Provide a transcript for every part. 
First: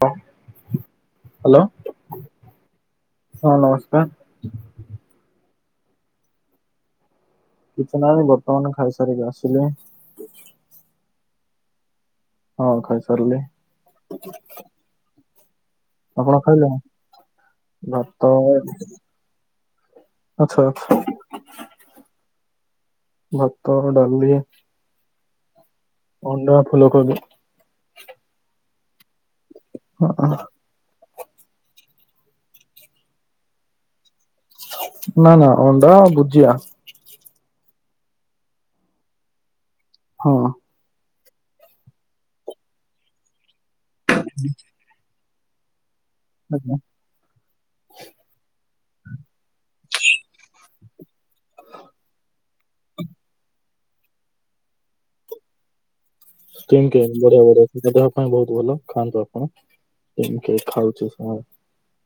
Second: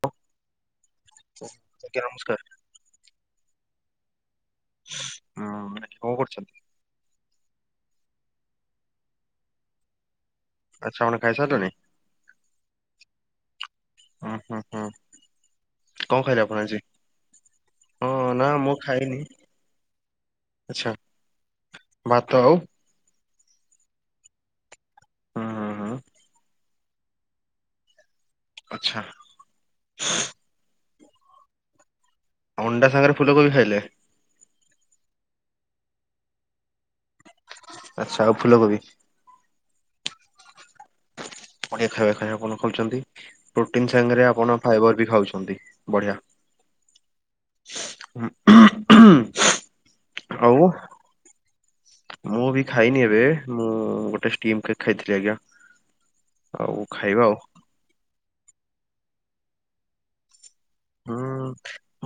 ହ ଆଜ୍ଞା ନମସ୍କାର ହଁ ନମସ୍କାର ଉଁ କଣ କରୁଛନ୍ତି? କିଛି ନାଁଇ ବର୍ତ୍ତମାନ ଖାଇସାରିକି ଆସିଲେ ଆଚ୍ଛା ଆପଣ ଖାଇସାରିଲଣି ହଁ ଖାଇ ସାରିଲି ଉହୁଁ ହଁ କଣ ଖାଇଲେ ଆପଣ ଆଜି ହଁ ଭାତ ନା ମୁଁ ଖାଇନି ଆଚ୍ଛା ଆଛା ଆଚ୍ଛା ଭାତ ଆଉ ଭାତ ଡାଲି ହୁଁ ହୁଁ ହୁଁ ଅଣ୍ଡା ଫୁଲକୋବି ଆଛା। ହ। ଅଣ୍ଡା ସାଙ୍ଗରେ ଫୁଲକୋବି ଖାଇଲେ? ନା ନା ଅଣ୍ଡା ଭୁଜିଆ ଆଚ୍ଛା ଆଉ ଫୁଲକୋବି। ହଁ। ବଢିଆ ଖାଇବା ଖାଇଆ ଖାଉଛନ୍ତି ପ୍ରୋଟିନ ସାଙ୍ଗରେ ଆପଣ ଫାଇବର ବି ଖାଉଛନ୍ତି ବଢିଆ ଆଜ୍ଞା। ହଉ। ମୁଁ ବି ଖାଇନି ଏବେ ମୁଁ ଗୋଟେ ଷ୍ଟିମ୍ କେକ ଖାଇଥିଲି ଆଜ୍ଞା। ଆଉ ଖାଇବା ଆଉ। ବଢିଆ ବଢିଆ ଦେହ ପାଇଁ ବହୁତ ଭଲ ଖାଆନ୍ତୁ ଆପଣ ଖାଉ ହୁଁ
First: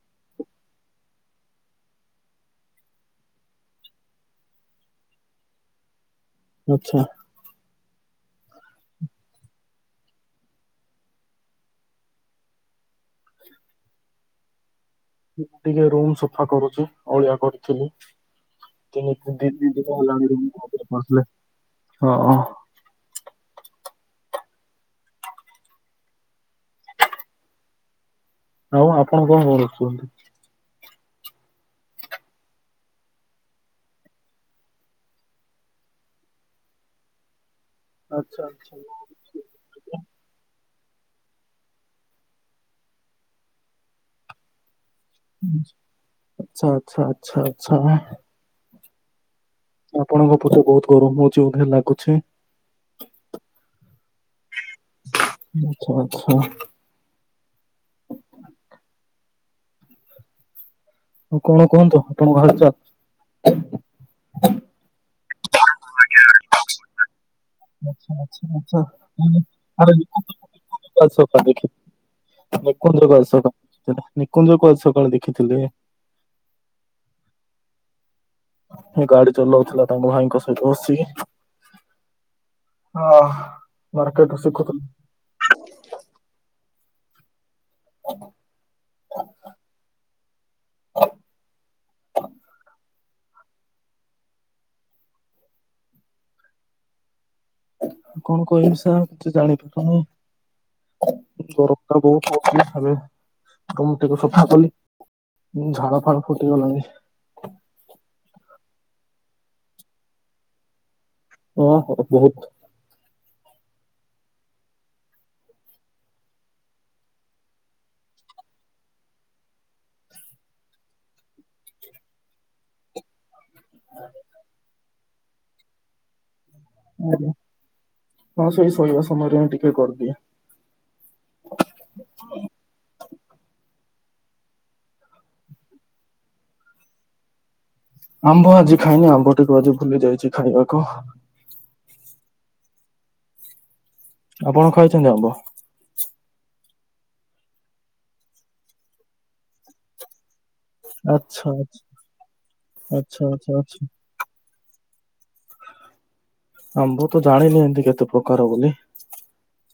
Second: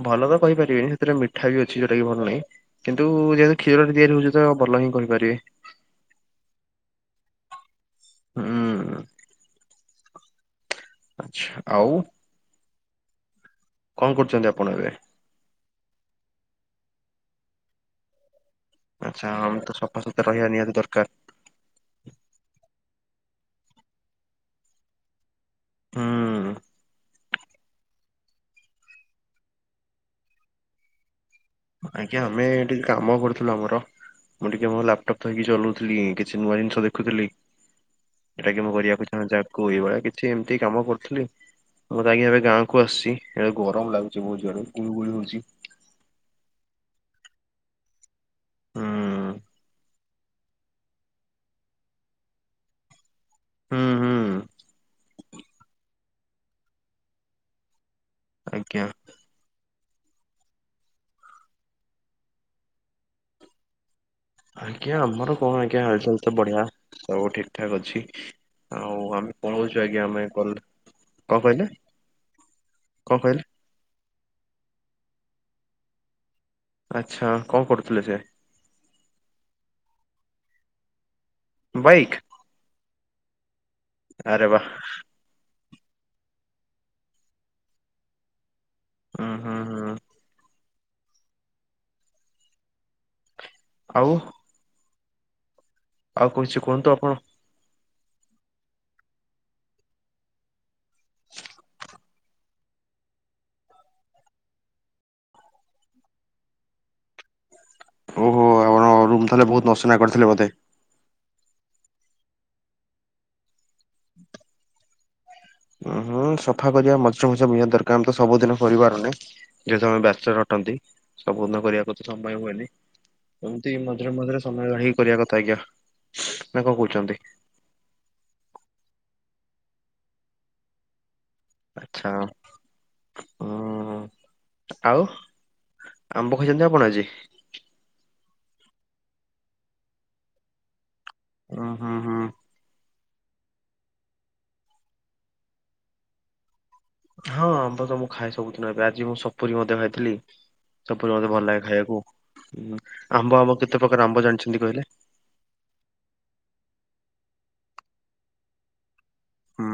ଭଲ ତ କହିପାରିବେନି ସେଥିରେ ମିଠା ବି ଅଛି ଯୋଉଟା କି ଭଲ ନାହିଁ। କିନ୍ତୁ ଯେହେତୁ କ୍ଷୀରରେ ତିଆରି ହଉଛି ତ ଭଲ ହିଁ କହିପାରିବେ। ଆଛା। ହୁଁ। ଆଛା ଆଉ କଣ କରୁଛନ୍ତି ଆପଣ ଏବେ? ମୁ ଟିକେ ରୁମ ସଫା କରୁଛି ଅଳିଆ କରିଥିଲି। ଆଚ୍ଛା ତିନିଦିନ ଆମେ ତ ଦି ଦିନ ସଫାସୁତୁରା ହେଲାରେ ରହିବା ନିହାତି ଦରକାର ପଡିଥିଲା ହଁ। ହୁଁ। ଆଉ ଆପଣ କଣ କରୁଚ? ଆଜ୍ଞା ଆମେ ଟିକେ କାମ କରୁଥିଲୁ ଆମର ମୁଁ ଟିକେ ମୋ ଲାପଟପ ଥୋଇକି ଚଲଉଥିଲି କିଛି ନୂଆ ଜିନିଷ ଦେଖୁଥିଲି। ଆଚ୍ଛା ଏଟା କି ମୁଁ ଆଚ୍ଛା କରିବାକୁ ଚାହୁଁଛି ଆଗକୁ ଏଇଭଳିଆ କିଛି ଏମିତି କାମ କରୁଥିଲି। ମୁଁ ଆଜ୍ଞା ଏବେ ଗାଁକୁ ଆସିଛି ଏବେ ଗରମ ଲାଗୁଛି ବହୁତ ଜୋରେ ଗୁଳୁଗୁଳି ହ ଆଛା ଆଚ୍ଛା ଆଛା ଆଚ୍ଛା। ହୁଁ। ଆପଣଙ୍କ ପଛେ ବହୁତ ଗରମ ହଉଚି ବଧେ ଲାଗୁଛି। ହୁଁ ହୁଁ। ଆଛା ଆଛା। ଆଜ୍ଞା। ହଉ କଣ କୁହନ୍ତୁ ଆପଣଙ୍କ ହାଲ ଚାଲ? ଆଜ୍ଞା ଆମର କଣ ଆଜ୍ଞା ହାଲଚାଲ ତ ବଢିଆ ସବୁ ଠିକ ଠାକ ଅଛି ଆଚ୍ଛା ଆଚ୍ଛା ଆଚ୍ଛା ଆଉ ଆମେ ହୁଁ। କଣ କହୁଛୁ ଆରେ ଆଜ୍ଞା ଆମେ ନିକୁଞ୍ଜକୁ କ ଆଜି ସକାଳେ ଦେଖି ନିକୁଞ୍ଜକୁ କଣ ଆଜି କହିଲେ ସକାଳେ ଦେଖିଥିଲି ନିକୁ୍ଞ୍ଜକୁ ଆଜି ସକାଳେ ଦେଖିଥିଲି। ଆଚ୍ଛା କଣ କରୁଥିଲେ ସେ? ଗାଡି ଚଲଉଥିଲା ତାଙ୍କ ଭାଇଙ୍କ ସହିତ ବସିକି। ବାଇକ୍? ହଁ ମାର୍କେଟରେ ଆରେ ବା ଶିଖୁଥି ହୁଁ ହୁଁ ହୁଁ। ଆଉ ଆଉ କୁଛି କୁହନ୍ତୁ ଆପଣ? ଆଉ କଣ କହିବି ସା କିଛି ଜାଣିପାରୁନି। ଗରମଟା ବହୁତ ହଉଛି ଏବେ ରୁମ ଟିକେ ସଫା କଲି। ଝାଳ ଫାଳ ଫୁଟିଗଲାଣି। ଓହୋ ଆପଣ ରୁମ୍ ତାହେଲେ ବହୁତ ଅସନା କରିଥିଲେ ବୋଧେ? ଓ ହୋ ବହୁତ ଅଁ, ହଁ ସଫା କରିବା ମଝିରେ ମଝିରେ ନିହାତି ଦରକାର ଆମେ ତ ସବୁଦିନ କରିପାରୁନେ। ଯେହେତୁ ଆମେ ବ୍ୟାଚଲର୍ ଅଟନ୍ତି, ସବୁଦିନ କରିବାକୁ ତ ସମୟ ହୁଏନି। ଏମତି ମଝିରେ ମଝିରେ ସମୟ କାଢିକି କରିବା କଥା ଆଜ୍ଞା। ନା କଣ କହୁଛନ୍ତି? ଆଜ୍ଞା ହଁ ସେଇ ଶୋଇବା ସମୟରେ ହିଁ ଟିକେ କରିଦିଏ। ଆଚ୍ଛା ହୁଁ ଆଉ ଆମ୍ବ ଖାଇଛନ୍ତି ଆପଣ ଆଜି? ଆମ୍ବ ଆଜି ଖାଇନି, ଆମ୍ବ ଟିକେ ଆଜି ଭୁଲି ଯାଇଛି ଖାଇବାକୁ। ଓ ହଁ, ହଁ। ଆପଣ ଖାଇଛନ୍ତି ଆମ୍ବ? ହଁ ଆମ୍ବ ତ ମୁଁ ଖାଏ ସବୁଦିନ। ଏବେ ଆଜି ମୁଁ ସପୁରୀ ମଧ୍ୟ ଖାଇଥିଲି। ସପୁରୀ ମୋତେ ଭଲ ଆଚ୍ଛା ଲାଗେ ଆଚ୍ଛା ଖାଇବାକୁ। ଉଁ, ଆଚ୍ଛା ଆମ୍ବ ଆଚ୍ଛା ଆମ୍ବ ଆଚ୍ଛା କେତେ ପ୍ରକାର ଆମ୍ବ ଜାଣିଛନ୍ତି କହିଲେ? ଆମ୍ଭ ତ ଜାଣିନି ଏମତି କେତେ ପ୍ରକାର ବୋଲି। ହୁଁ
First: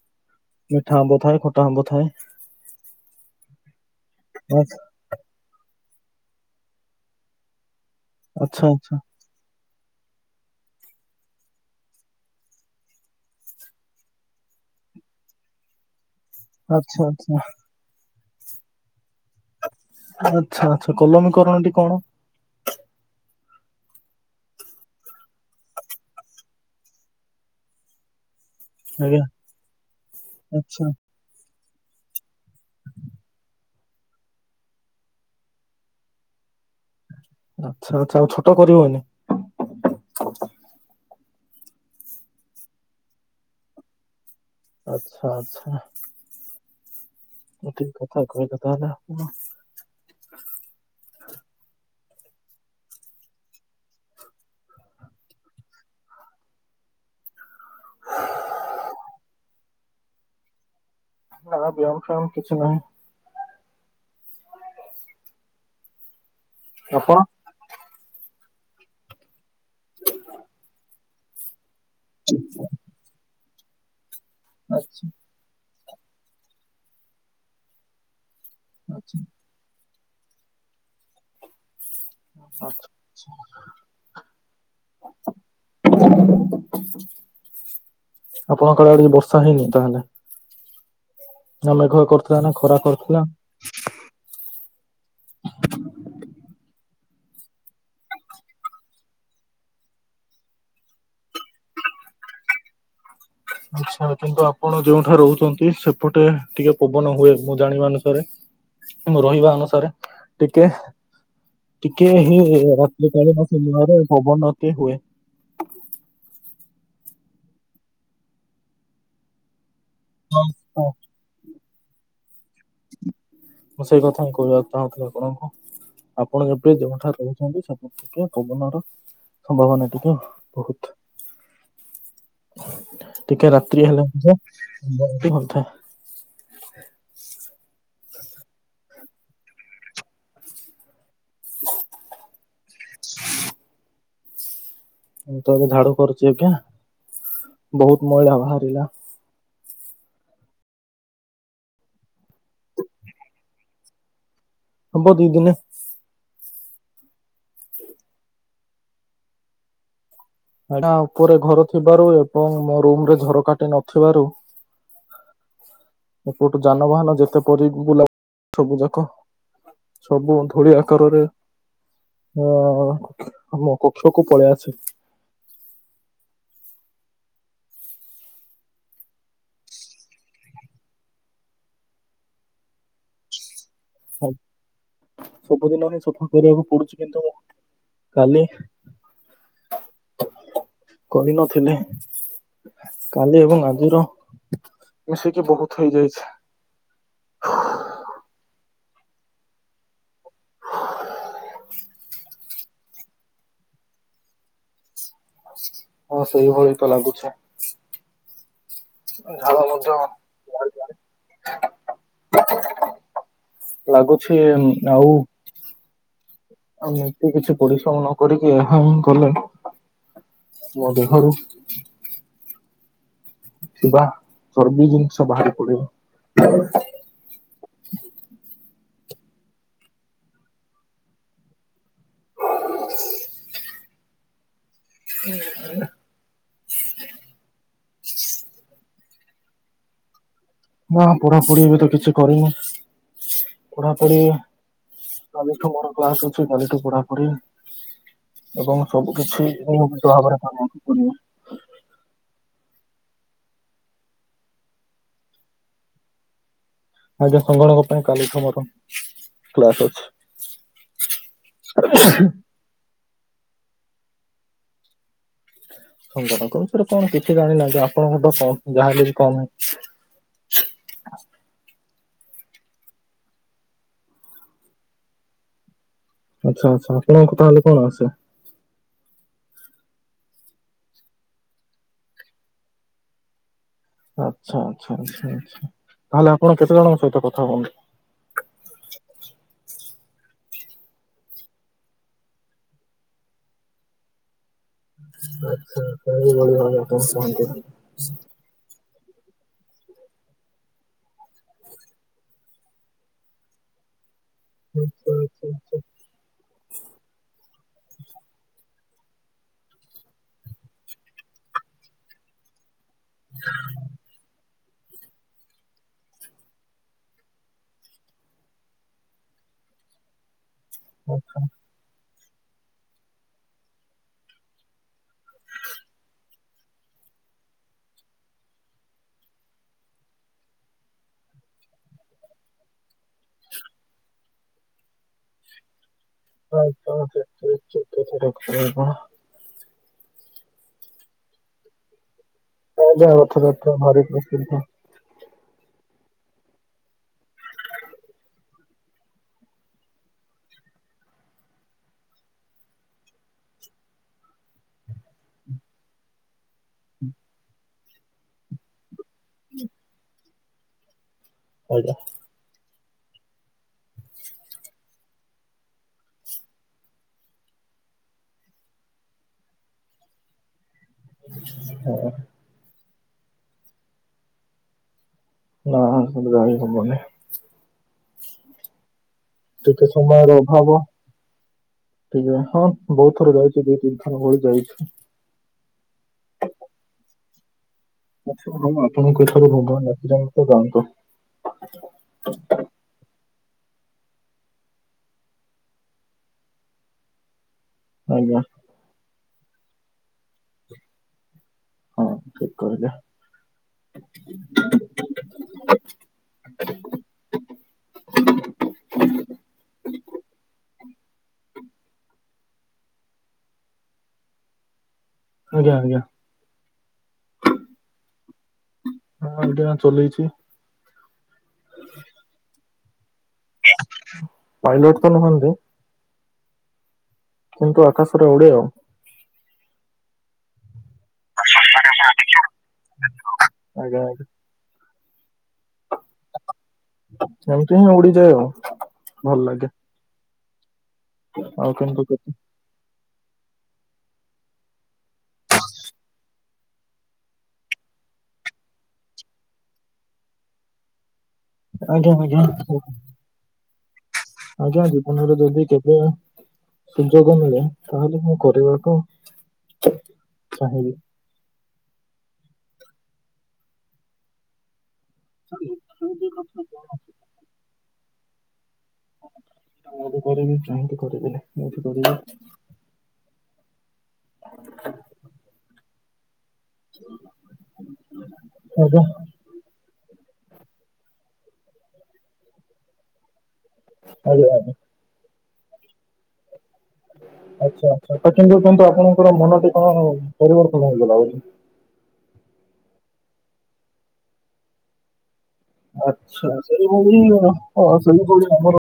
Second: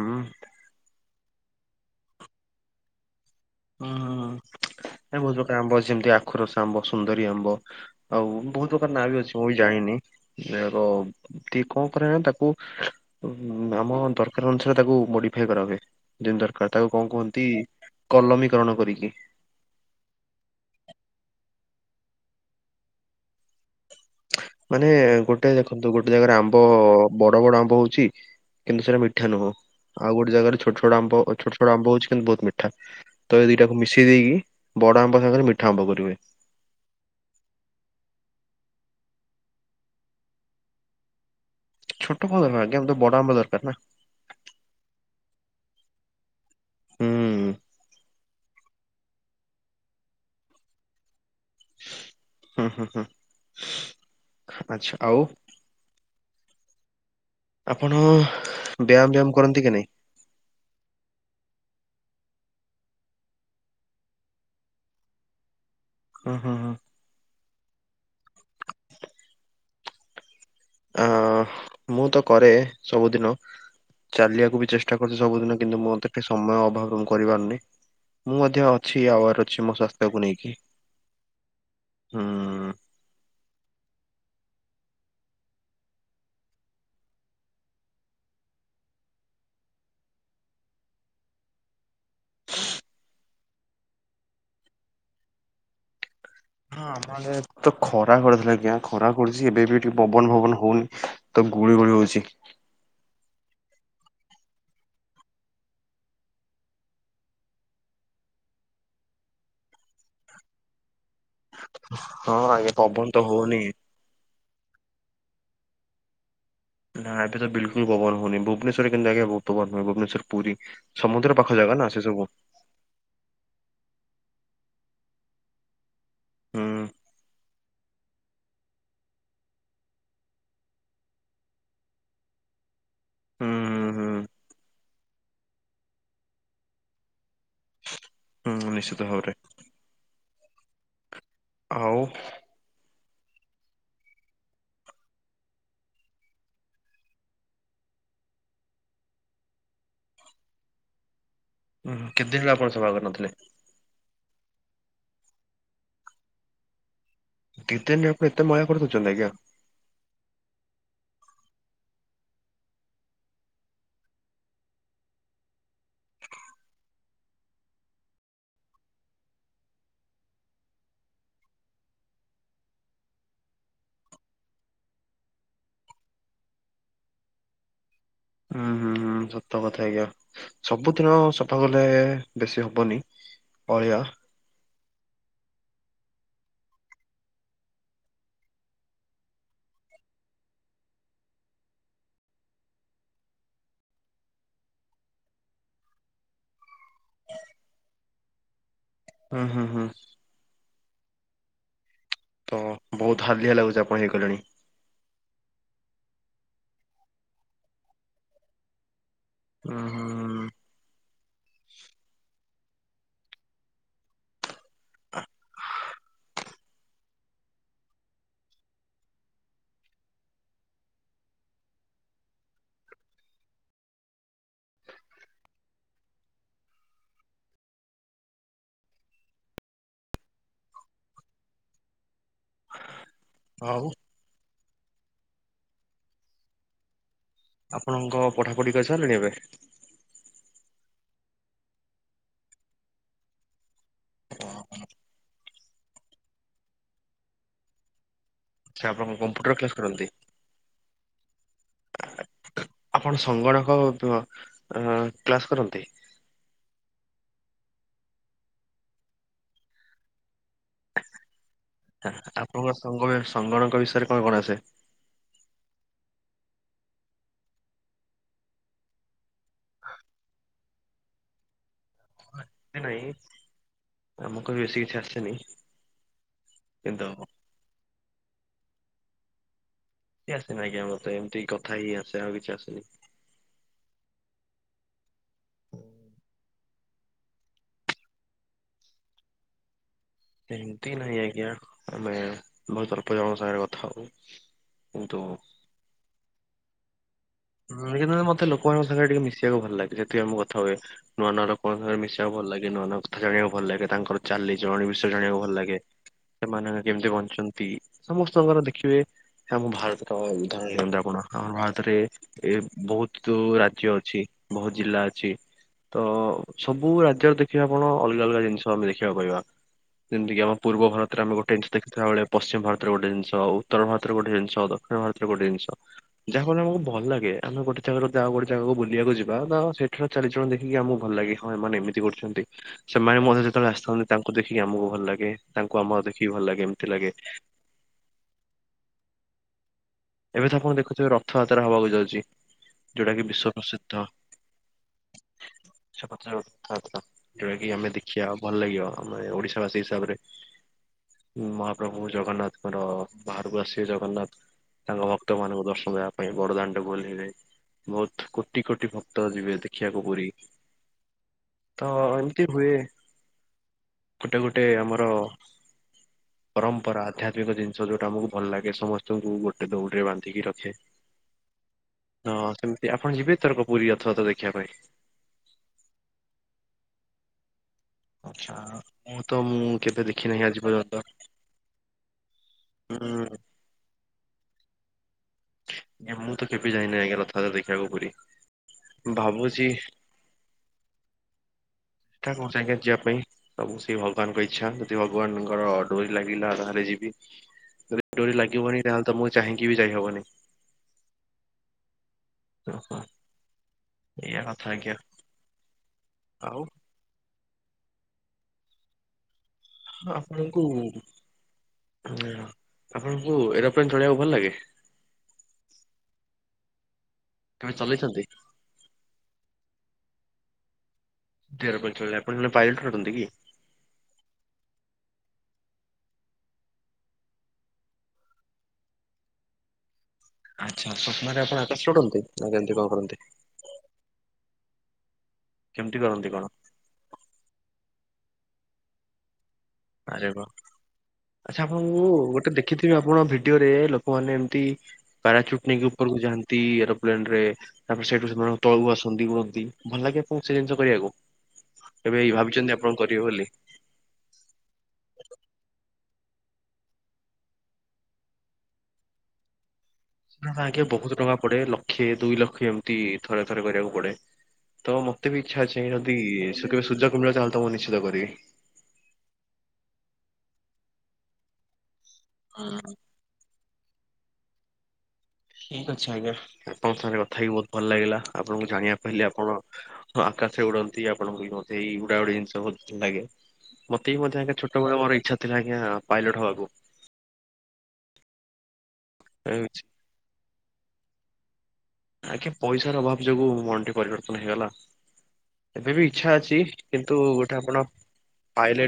ମିଠା ଆମ୍ବ ଥାଏ, ଖଟା ଆମ୍ବ ଥାଏ। ଅଁ, ହଁ, ହଁ ଆଚ୍ଛା ଏ ବହୁତ ପ୍ରକାର ଆମ୍ବ ଯେମତି ଆଖୁୁରସ ଆମ୍ବ ସୁନ୍ଦରୀ ଆମ୍ବ ଆଉ ଆଚ୍ଛା ବହୁତ ପ୍ରକାର ଆଚ୍ଛା। ନାଁ ବି ଅଛି। ମୁଁ ବି ଜାଣିନି। ଏହା ଏକ ଟି କଣ କରାଯାଏ ତାକୁ ଅଁ, ଉଁ, ଆମ ଦରକାର ଅନୁସାରେ ତାକୁ ମୋଡିଫାଏ କରା ହୁଏ। ଯେମତି ଦରକାର, ତାକୁ ଆଚ୍ଛା କଣ ଆଚ୍ଛା କୁହନ୍ତି କଲମୀକରଣ କରିକି। ଆଚ୍ଛା, ଆଚ୍ଛା, କଲମୀକରରଣ ଟି କଣ? ମାନେ ଗୋଟେ ଦେଖନ୍ତୁ ଗୋଟେ ଜାଗାରେ ଆମ୍ବ ବଡ ବଡ ଆମ୍ବ ହଉଚି। କିନ୍ତୁ ସେଟା ଆଜ୍ଞା ମିଠା ନୁହଁ। ଆଉ ଗୋଟେ ଜାଗାରେ ଛୋଟ ଆଚ୍ଛା। ଛୋଟ ଆମ୍ବ ଅ, ଛୋଟ ଛୋ ଟ ଆମ୍ବ ହଉଛି କିନ୍ତୁ ବହୁତ ମିଠାତ ଏଇ ଦିଟାକୁ ମିଶେଇ ଦେଇକି ବଡ ଆମ୍ବ ସାଙ୍ଗରେ ମିଠା ଆମ୍ବ କରିବେ। ଆଚ୍ଛା, ଆଚ୍ଛା, ଆଉ ଛୋଟ କରିହବନି? ଛୋଟ କଣ ଦରକାର ଆଜ୍ଞା ଆମେ ତ ବଡ ଆମ୍ବ ଦରକାର ନା। ଆଚ୍ଛା, ଆଚ୍ଛା। ହୁଁ। ଗୋଟିଏ କଥା କହିଲେ ତାହାଲେ ଆପଣ। ହଁ, ହଁ, ହଁ ଆଚ୍ଛା ଆଉ। ଆପଣ ବ୍ୟାୟାମ ବ୍ୟାୟାମ କରନ୍ତି କି ନାଇ? ନା ବ୍ୟାୟାମ ଫ୍ୟାୟାମ କିଛି ନାହିଁ। ଅଁ, ହଁ, ହଁ। ଆପଣ? ଆ, ହୋ, ହୋ, ମୁଁ ତ କରେ ସବୁଦିନ। ଚାଲିବା କୁ ବି ଚେଷ୍ଟା ଆଚ୍ଛା କରୁଚି ସବୁ ଦିନ କିନ୍ତୁ ମୋତେ ଫେ ସମୟ ଅଭାବରୁ ମୁଁ କରିପାରୁନି। ମୁଁ ମଧ୍ୟ ଅଛି ଆଚ୍ଛା ଆଉ ଆର ଛି ମୋ ସ୍ୱାସ୍ଥ୍ୟ କୁ ନେଇକି। ହୁଁ। ଆଚ୍ଛା, ଆଚ୍ଛା। ଆପଣଙ୍କ ଆଡେ ଆଜି ବର୍ଷା ହେଇନି ତାହେଲେ? ନା ମେଘୁଆ କରଥିଲା ନା ଖରା କରଥିଲା? ହଁ ଆମ ଆଡେ ତ ଖରା କରିଥିଲା ଆଜ୍ଞା। ଖରା କରଛି ଏବେ ବି ଟିକେ ପବନ ଫବନ ହଉନି। ତ ଗୁଳି ଗୁଳି ହଉଛି। ଆଚ୍ଛା, କିନ୍ତୁ ଆପଣ ଯୋଉଠା ରହୁଚନ୍ତି ସେପଟେ ଟିକେ ପବନ ହୁଏ ମୁଁ ଜାଣିବା ଅନୁସାରେ। ଏ ମୋ ରହିବା ଅନୁସାରେ ଟିକେ ଟିକେ ହଁ ହିଁ ଆଜ୍ଞା ପବନ ରାତ୍ରୀ ତ କାଳୀନ ହଉନି। ସମୟରେ ପବନ କେ ହୁଏ। ନା ଏବେ ତ ବିଲକୁଲ୍ ପବନ ହଉନି ଭୁବନେଶ୍ୱର ରେ କିନ୍ତୁ ଆଜ୍ଞା ବହୁତ୍ ପବନ ହୁଏ। ଭୁବନେଶ୍ୱର ପୁରୀ ହଁ ସମୁଦ୍ର ପାଖ ଜାଗା ନା ସେ ସବୁ। ମୁଁ ସେଇ କଥା ହିଁ କହିବାକୁ ଚାହୁଁଥିଲି ଆପଣଙ୍କୁ। ଆପଣ ହୁଁ ଏବେ ଯୋଉଁଠାରେ ରହୁଛନ୍ତି ସେ ଟିକେ ପବନର ସମ୍ଭାବନା ଟିକେ ବହୁତ। ଟିକେ ରାତ୍ରି ହୁଁ ହେଲେ ହୁଁ ମଧ୍ୟ ପବନ ଟି ହଉଥାଏ। ହୁଁ ନିଶ୍ଚିତ ଭାବରେ। ଆଉ ମୁଁ ତ ଏବେ ଝାଡୁ କରୁଚି ଆଜ୍ଞା ବହୁତ୍ ମଇଳା ବାହାରିଲା। ହୁଁ କେତେଦିନ ହେଲା ଆପଣ ସଫା କରିନଥିଲେ? ହବ ଦି ଦିନ। ଦି ଦିନ ରେ ଆପଣ ଏତେ ମଇଳା କରିଦଉଚନ୍ତି ଆଜ୍ଞା? ଏଡା ଉପରେ ଘର ଥିବାରୁ ଏବଂ ମୋ ରୁମ୍ ରେ ଝରକା ଟି ନଥିବାରୁ ଏପଟୁ ଯାନବାହନ ଯେତେପରି ବୁଲା ସବୁଯାକ ସବୁ ଧୂଳି ଆକାରରେ ହଁ ମୋ କକ୍ଷକୁ ପଳେଇଆସେ। ହୁଁ-ହୁଁ-ହୁଁ ସତ କଥା ଆଜ୍ଞା, ସବୁଦିନ ସଫା କଲେ ବେଶୀ ହବନି ଅଳିଆ। ସବୁଦିନ ହିଁ ସଫା କରିବାକୁ ପଡୁଛି କିନ୍ତୁ କାଲି କରିନଥିଲି। କାଲି ଏବଂ ଆଜିର ମିଶିକି ବହୁତ୍ ହେଇଯାଇଛି। ହୁଁ-ହୁଁ-ହୁଁ। ତ ବହୁତ୍ ହାଲିଆ ଲାଗୁଛି ଆପଣ ହେଇଗଲେଣି। ହଁ ସେଇଭଳି ତ ଲାଗୁଛି। ଝାଳ ଉଁ ହୁଁ। ମଧ୍ୟ ଲାଗୁଛି ଆଉ ଆମେ ଏତିକି କିଛି ପରିଶ୍ରମ ନ କରିକି ଏହାହିଁ କଲେ ମୋ ଦେହରୁ ଥିବା ଚର୍ବି ଜିନିଷ ବାହାରି ପଡିବ। ଆଉ [inaudible] ଆପଣଙ୍କ ପଢ଼ାପଢ଼ି କରିସାରିଲେଣି ଏବେ? ନା ପଢାପଢି ଏବେ ତ କିଛି କରିନି। ପଢାପଢି କାଲିଠୁ ମୋର କ୍ଲାସ୍ ଅ ଛି କାଲିଠୁ ପଢ଼ାପାଢ଼ୀ ସେ ଏବଂ ଆପଣ ସବୁ କିଛି କମ୍ପ୍ୟୁଟର କ୍ଲାସ [unintelligible] କରନ୍ତି। କରିବାକୁ ପଡିବ। ଆପଣ ସଂଗଳକ ବ ଅଁ କ୍ଲାସ୍ କରନ୍ତି? ଆଜ୍ଞା ସଂଗଳକ ପାଇଁ କାଲିଠୁ ମୋର କ୍ଲାସ୍ ଅଛି। ଆପଣଙ୍କ [unintelligible] ବିଷୟରେ କଣ-କଣ ଆସେ? ସଂଗଳକ ବିଷୟରେ କଣ କିଛି ଜାଣିନାହାନ୍ତି, ଆପଣଙ୍କଠୁ କମ୍ ଯାହା ହେଲେବି କମ୍। [unintelligible] ନାଇଁ ଆମକୁ ବି ବେଶୀ କିଛି ଆସେନି। ଆଚ୍ଛା-ଆଚ୍ଛା କିନ୍ତୁ ଆପଣଙ୍କୁ ତାହେଲେ କଣ ଆସେ? କିଛି ଆସେନି ଆଜ୍ଞା ମତେ ଏମିତି କଥା ହିଁ ଆସେ, ଆଉ କିଛି ଆସେନି। ଆଚ୍ଛା-ଆଚ୍ଛା-ଆଚ୍ଛା-ଆଛା ତାହେଲେ ଆପଣ କେତେ ଜଣଙ୍କ ସହିତ କଥା ହୁଅନ୍ତି? ସେମ୍ତି ନାହିଁ ଆଜ୍ଞା, ଆମେ ବହୁତ୍ ଅଳ୍ପ ଜଣଙ୍କ ସାଙ୍ଗେରେ କଥା ହଉ। କିନ୍ତୁ ଆଚ୍ଛା-ଆଚ୍ଛା ଆପଣ ଏଇଭଳି ଭାବେ [unintelligible] [unintelligible] ମତେ ଲୋକମାନଙ୍କ ସାଙ୍ଗେରେ ଟିକେ ମିଶିବାକୁ ଭଲ ଲାଗେ, ସେଥିପାଇଁ ମୁଁ କଥା ହୁଏ। ନୂଆ-ନୂଆ ଲୋକଙ୍କ ସାଙ୍ଗେରେ ମିଶିବାକୁ ଭଲ୍ ଲାଗେ, ନୂଆ-ନୂଆ କଥା ଜଣିବାକୁ ଭଲ୍ ଲାଗେ ତାଙ୍କର ଚାଲି ଚଳଣି ବିଷୟରେ ଜାଣିବାକୁ ଭଲ୍ ଲାଗେ। ସେମାନେ କେମିତି ବଞ୍ଚନ୍ତି, ସମସ୍ତଙ୍କର ଦେଖିବେ ଆମ ଭାରତର ଉଦାହରଣ [unintelligible] ଆପଣ ଆମ ଭାରତରେ ଏ ବହୁତ୍ ରାଜ୍ୟ ଅଛି, ବହୁତ ଜିଲ୍ଲା ଅଛି ତ ସବୁ ରାଜ୍ୟରେ ଦେଖିବେ ଆପଣ ଅଲଗା-ଅଲଗା ଜିନିଷ ଆମେ ଦେଖିବାକୁ ପାଇବା। ଯେମ୍ କି ଆମ ପୂର୍ବ ଭାରତରେ ଆମେ [unintelligible] ଦେଖିଥିବା ବେଳେ ପଶ୍ଚିମ ଭାରତରେ ଗୋଟେ ଜିନିଷ, ଉତ୍ତର ଭାରତରେ ଗୋଟେ ଜିନିଷ, ଦକ୍ଷିଣ ଭାରତରେ ଗୋଟେ ଜିନିଷ [unintelligible] ଆମକୁ ଭଲ ଲାଗେ। ଆମେ ଗୋଟେ ଜାଗାରୁ ଯଦି ଆଉ ଗୋଟେ ଜାଗାକୁ ବୁଲିଆକୁ ଯିବା ତ ସେଠାରେ ଚାଲି ଚଳନ ଦେଖିକି ଆମକୁ ଭଲ ଲାଗେ, ହଁ ଏ ଏମିତି ଗୋଟେ ଅଛନ୍ତି। ସେମାନେ ମଧ୍ୟ ଯେତେବେଳେ ଆସିଥାନ୍ତି ତାଙ୍କୁ ଦେଖିକି ଆମକୁ ଭଲ ଲାଗେ ତାଙ୍କୁ ଆମର ଦେଖିକି ଭଲ ଲାଗେ ଏମିତି ଲାଗେ। [unintelligible] ଏବେ ତ ଆପଣ ଦେଖୁଥିବେ ରଥଯାତ୍ରା ହବାକୁ ଯାଉଛି। [unintelligible] କଥା ଯଉଟା କି ଆମେ ଦେଖିବା ଭଲ ଲାଗିବ। ଆମେ ଓଡିଶା ବାସୀ ହିସାବରେ। ମହାପ୍ରଭୁ ଜଗନ୍ନାଥଙ୍କର ବାହାରୁକୁ ଆସିବ ଜଗନ୍ନାଥ ତାଙ୍କ ଭକ୍ତ ମାନଙ୍କୁ ଦର୍ଶନ ଦେବା ପାଇଁ ବଡଦାଣ୍ଡ ଙ୍କୁ ଓଲ୍ହେଇବେ ବହୁତ କୋଟି କୋଟି ଭକ୍ତ ତ ଯିବେ ଦେଖିଆ କୁ ପୁରି ତ ଆଜ୍ଞା ଏମିତି ହୁଏ ଗୋଟେ ଗୋଟେ ଆମର ପରମ୍ପରା ଆଧ୍ୟାତ୍ମିକ ଜିନିଷ ଯୋଉଟା ଆମକୁ ଭଲ ଲାଗେ ସମସ୍ତଙ୍କୁ ଗୋଟେ ଗୋଟେ ଦୌଡ଼ରେ ବାନ୍ଧିକି ରଖେ ହଁ ହଁ ସେମିତି ଆପଣ ଯିବେ ଏଥରକ ପୁରୀ ରଥ ଯାତ୍ରା ଦେଖିବା ପାଇଁ? ଆ ସେଠି ରହି ହବନି। ଆଚ୍ଛା ମୁଁ ତ ମୁଁ କେବେ ଦେଖିନାହିଁ ଆଜି ପର୍ଯ୍ୟନ୍ତ। ଠିକ ହଁ ବହୁତ ହୁଁ ଥର ଯାଇଛି ଦିଇ ତିନି ଥର ପରେ ଯାଇଛି ଆଜ୍ଞା ମୁଁ କେବେ ଯାଇନିଁ ଆଜ୍ଞା ରଥାରେ ଦେଖିବାକୁ ପୁରି ଆପଣ କେତେ ଥର [unintelligible] ତାଙ୍କ ସାଙ୍ଗେ ଯିବା ପାଇଁ ସବୁ ସେ ଭଗବାନଙ୍କ ଇଚ୍ଛା ଯଦି ଭଗବାନଙ୍କର ଡୋରି ଲାଗିଲା ତାହେଲେ ଯିବି। ରେ ଡରି ଆଜ୍ଞା ଲାଗିବନି ତାହେଲେ ତମକୁ ଚାହିଁକି ବି ଯାଇହବନି ହଁ ଠିକ କହିଲେ। ଓହୋ ଏଇଆ କଥା ଆଜ୍ଞା ଆଉ। ହ ଆପଣଙ୍କୁ ଆପଣଙ୍କୁ ଏରୋପ୍ଲେନ ଚଢିବାକୁ ଭଲ ଲାଗେ? ଆଜ୍ଞା ଆଜ୍ଞା କେବେ ଚଲେଇଛନ୍ତି? ଏୟୀଟା ଚଲେଇଛି [unintelligible] ପାଇଲଟ ତ ନୁହନ୍ତି କିନ୍ତୁ ଆକାଶରେ ଉଡେ ଆଉ ଆଚ୍ଛା ସ୍ୱପ୍ନରେ ଆପଣ ଆକାଶରେ ଉଡନ୍ତି ନା କେନ୍ତି କଣ କରନ୍ତି? ଆଜ୍ଞ ଆ କେମିତି କରନ୍ତି କଣ? ସେମତି ହିଁ ଉଡିଯାଏ ଆଉ ଭଲ ଲାଗେ। ଆରେ ୱାହ ଆଚ୍ଛା ଆଉ ଆପଣଙ୍କୁ କିନ୍ତୁ କେତେ ଗୋଟେ ଦେଖ ଦେଖିଥିବେ ଆପଣଙ୍କ ଭିଡିଓ ରେ ଲୋକମାନେ ଏମିତି ପାରାଚୁଟ୍ ନେଇକି ଉପରକୁ ଯାଆନ୍ତି ଏରୋପ୍ଲେନ ରେ ତାପରେ ସେଇଠୁ ସେମାନ ତଳକୁ ଆସନ୍ତି ଉଡ଼ନ୍ତି, ଭଲ ଲାଗେ ଆପଣଙ୍କୁ ସେ ଜିନିଷ କରିବାକୁ ଆଜ୍ଞା ଏବେ ଭାବିଛନ୍ତି ଆପଣ କରିବେ ବୋଲି? ଆଜ୍ଞା ଆଜ୍ଞା ଜୀବନରେ ଯଦି କେବେ ସୁଯୋଗ ମିଳେ ତାହେଲେ ମୁଁ କରିବାକୁ ନା ଆଜ୍ଞା ଚାହିଁବି। ବହୁତ ଟଙ୍କା ପଡେ ଲକ୍ଷେ ଦୁଇ ଲକ୍ଷେ ଏମିତି ଥରେ ଥରେ କରିବାକୁ ପଡେ। ତ ମତେ ବି ଇଚ୍ଛା ଅଛି ଯଦି ସେ କେବେ ସୁୂଯୋଗ ମିଳେ ତାହେଲେ ତ ମୁଁ ନିଶ୍ଚିତ କରିବି। ମୁଁ ବି କରିବି, କାହିଁକି କରିବିନି, ମୁ କରିବି। ହଁ [inaudible] ଠିକ ଅଛି ଆଜ୍ଞା ଆପଣଙ୍କ ସାଙ୍ଗରେ କଥା ହେଇକି ବହୁତ ଭଲ ଲାଗିଲା ଆପଣଙ୍କୁ ଆଜ୍ଞା ଜାଣିବାକୁ ପାଇଲି ଆପଣ ହଁ ଆକାଶରେ ଉଡନ୍ତି ଆପଣଙ୍କୁ ବି ମୋତେ ଏଇ ଉଡା ଉଡ଼ି ଜିନିଶ ବହୁତ ଲାଗେ। ମତେ ବି ମଧ୍ୟ ଆଜ୍ଞା ଛୋଟବଳେ ମୋର ଇଚ୍ଛା ଥିଲା ଆଜ୍ଞା ପାଇଲଟ ହବାକୁ। ଆଚଛା ଆଚ୍ଛା ତ କିନ୍ତୁ କିନ୍ତୁ ଆପଣଙ୍କର ମନଟି କଣ ପରିବର୍ତ୍ତନ ହେଇଗଲା। ଆଜ୍ଞା ପଇସାର ଅଭାବ ଯୋଗୁ ମନ ଟି ପରିବର୍ତ୍ତନ ହେଇଗଲା। ଏବେ ବି ଇଚଛା ଆଚ୍ଛା ଅଛି କିନ୍ତୁ ସେଇଭଳି ଗୋଟେ ଆପଣ ହଁ ସେଇଭଳି ଆମର ପାଇଲଟ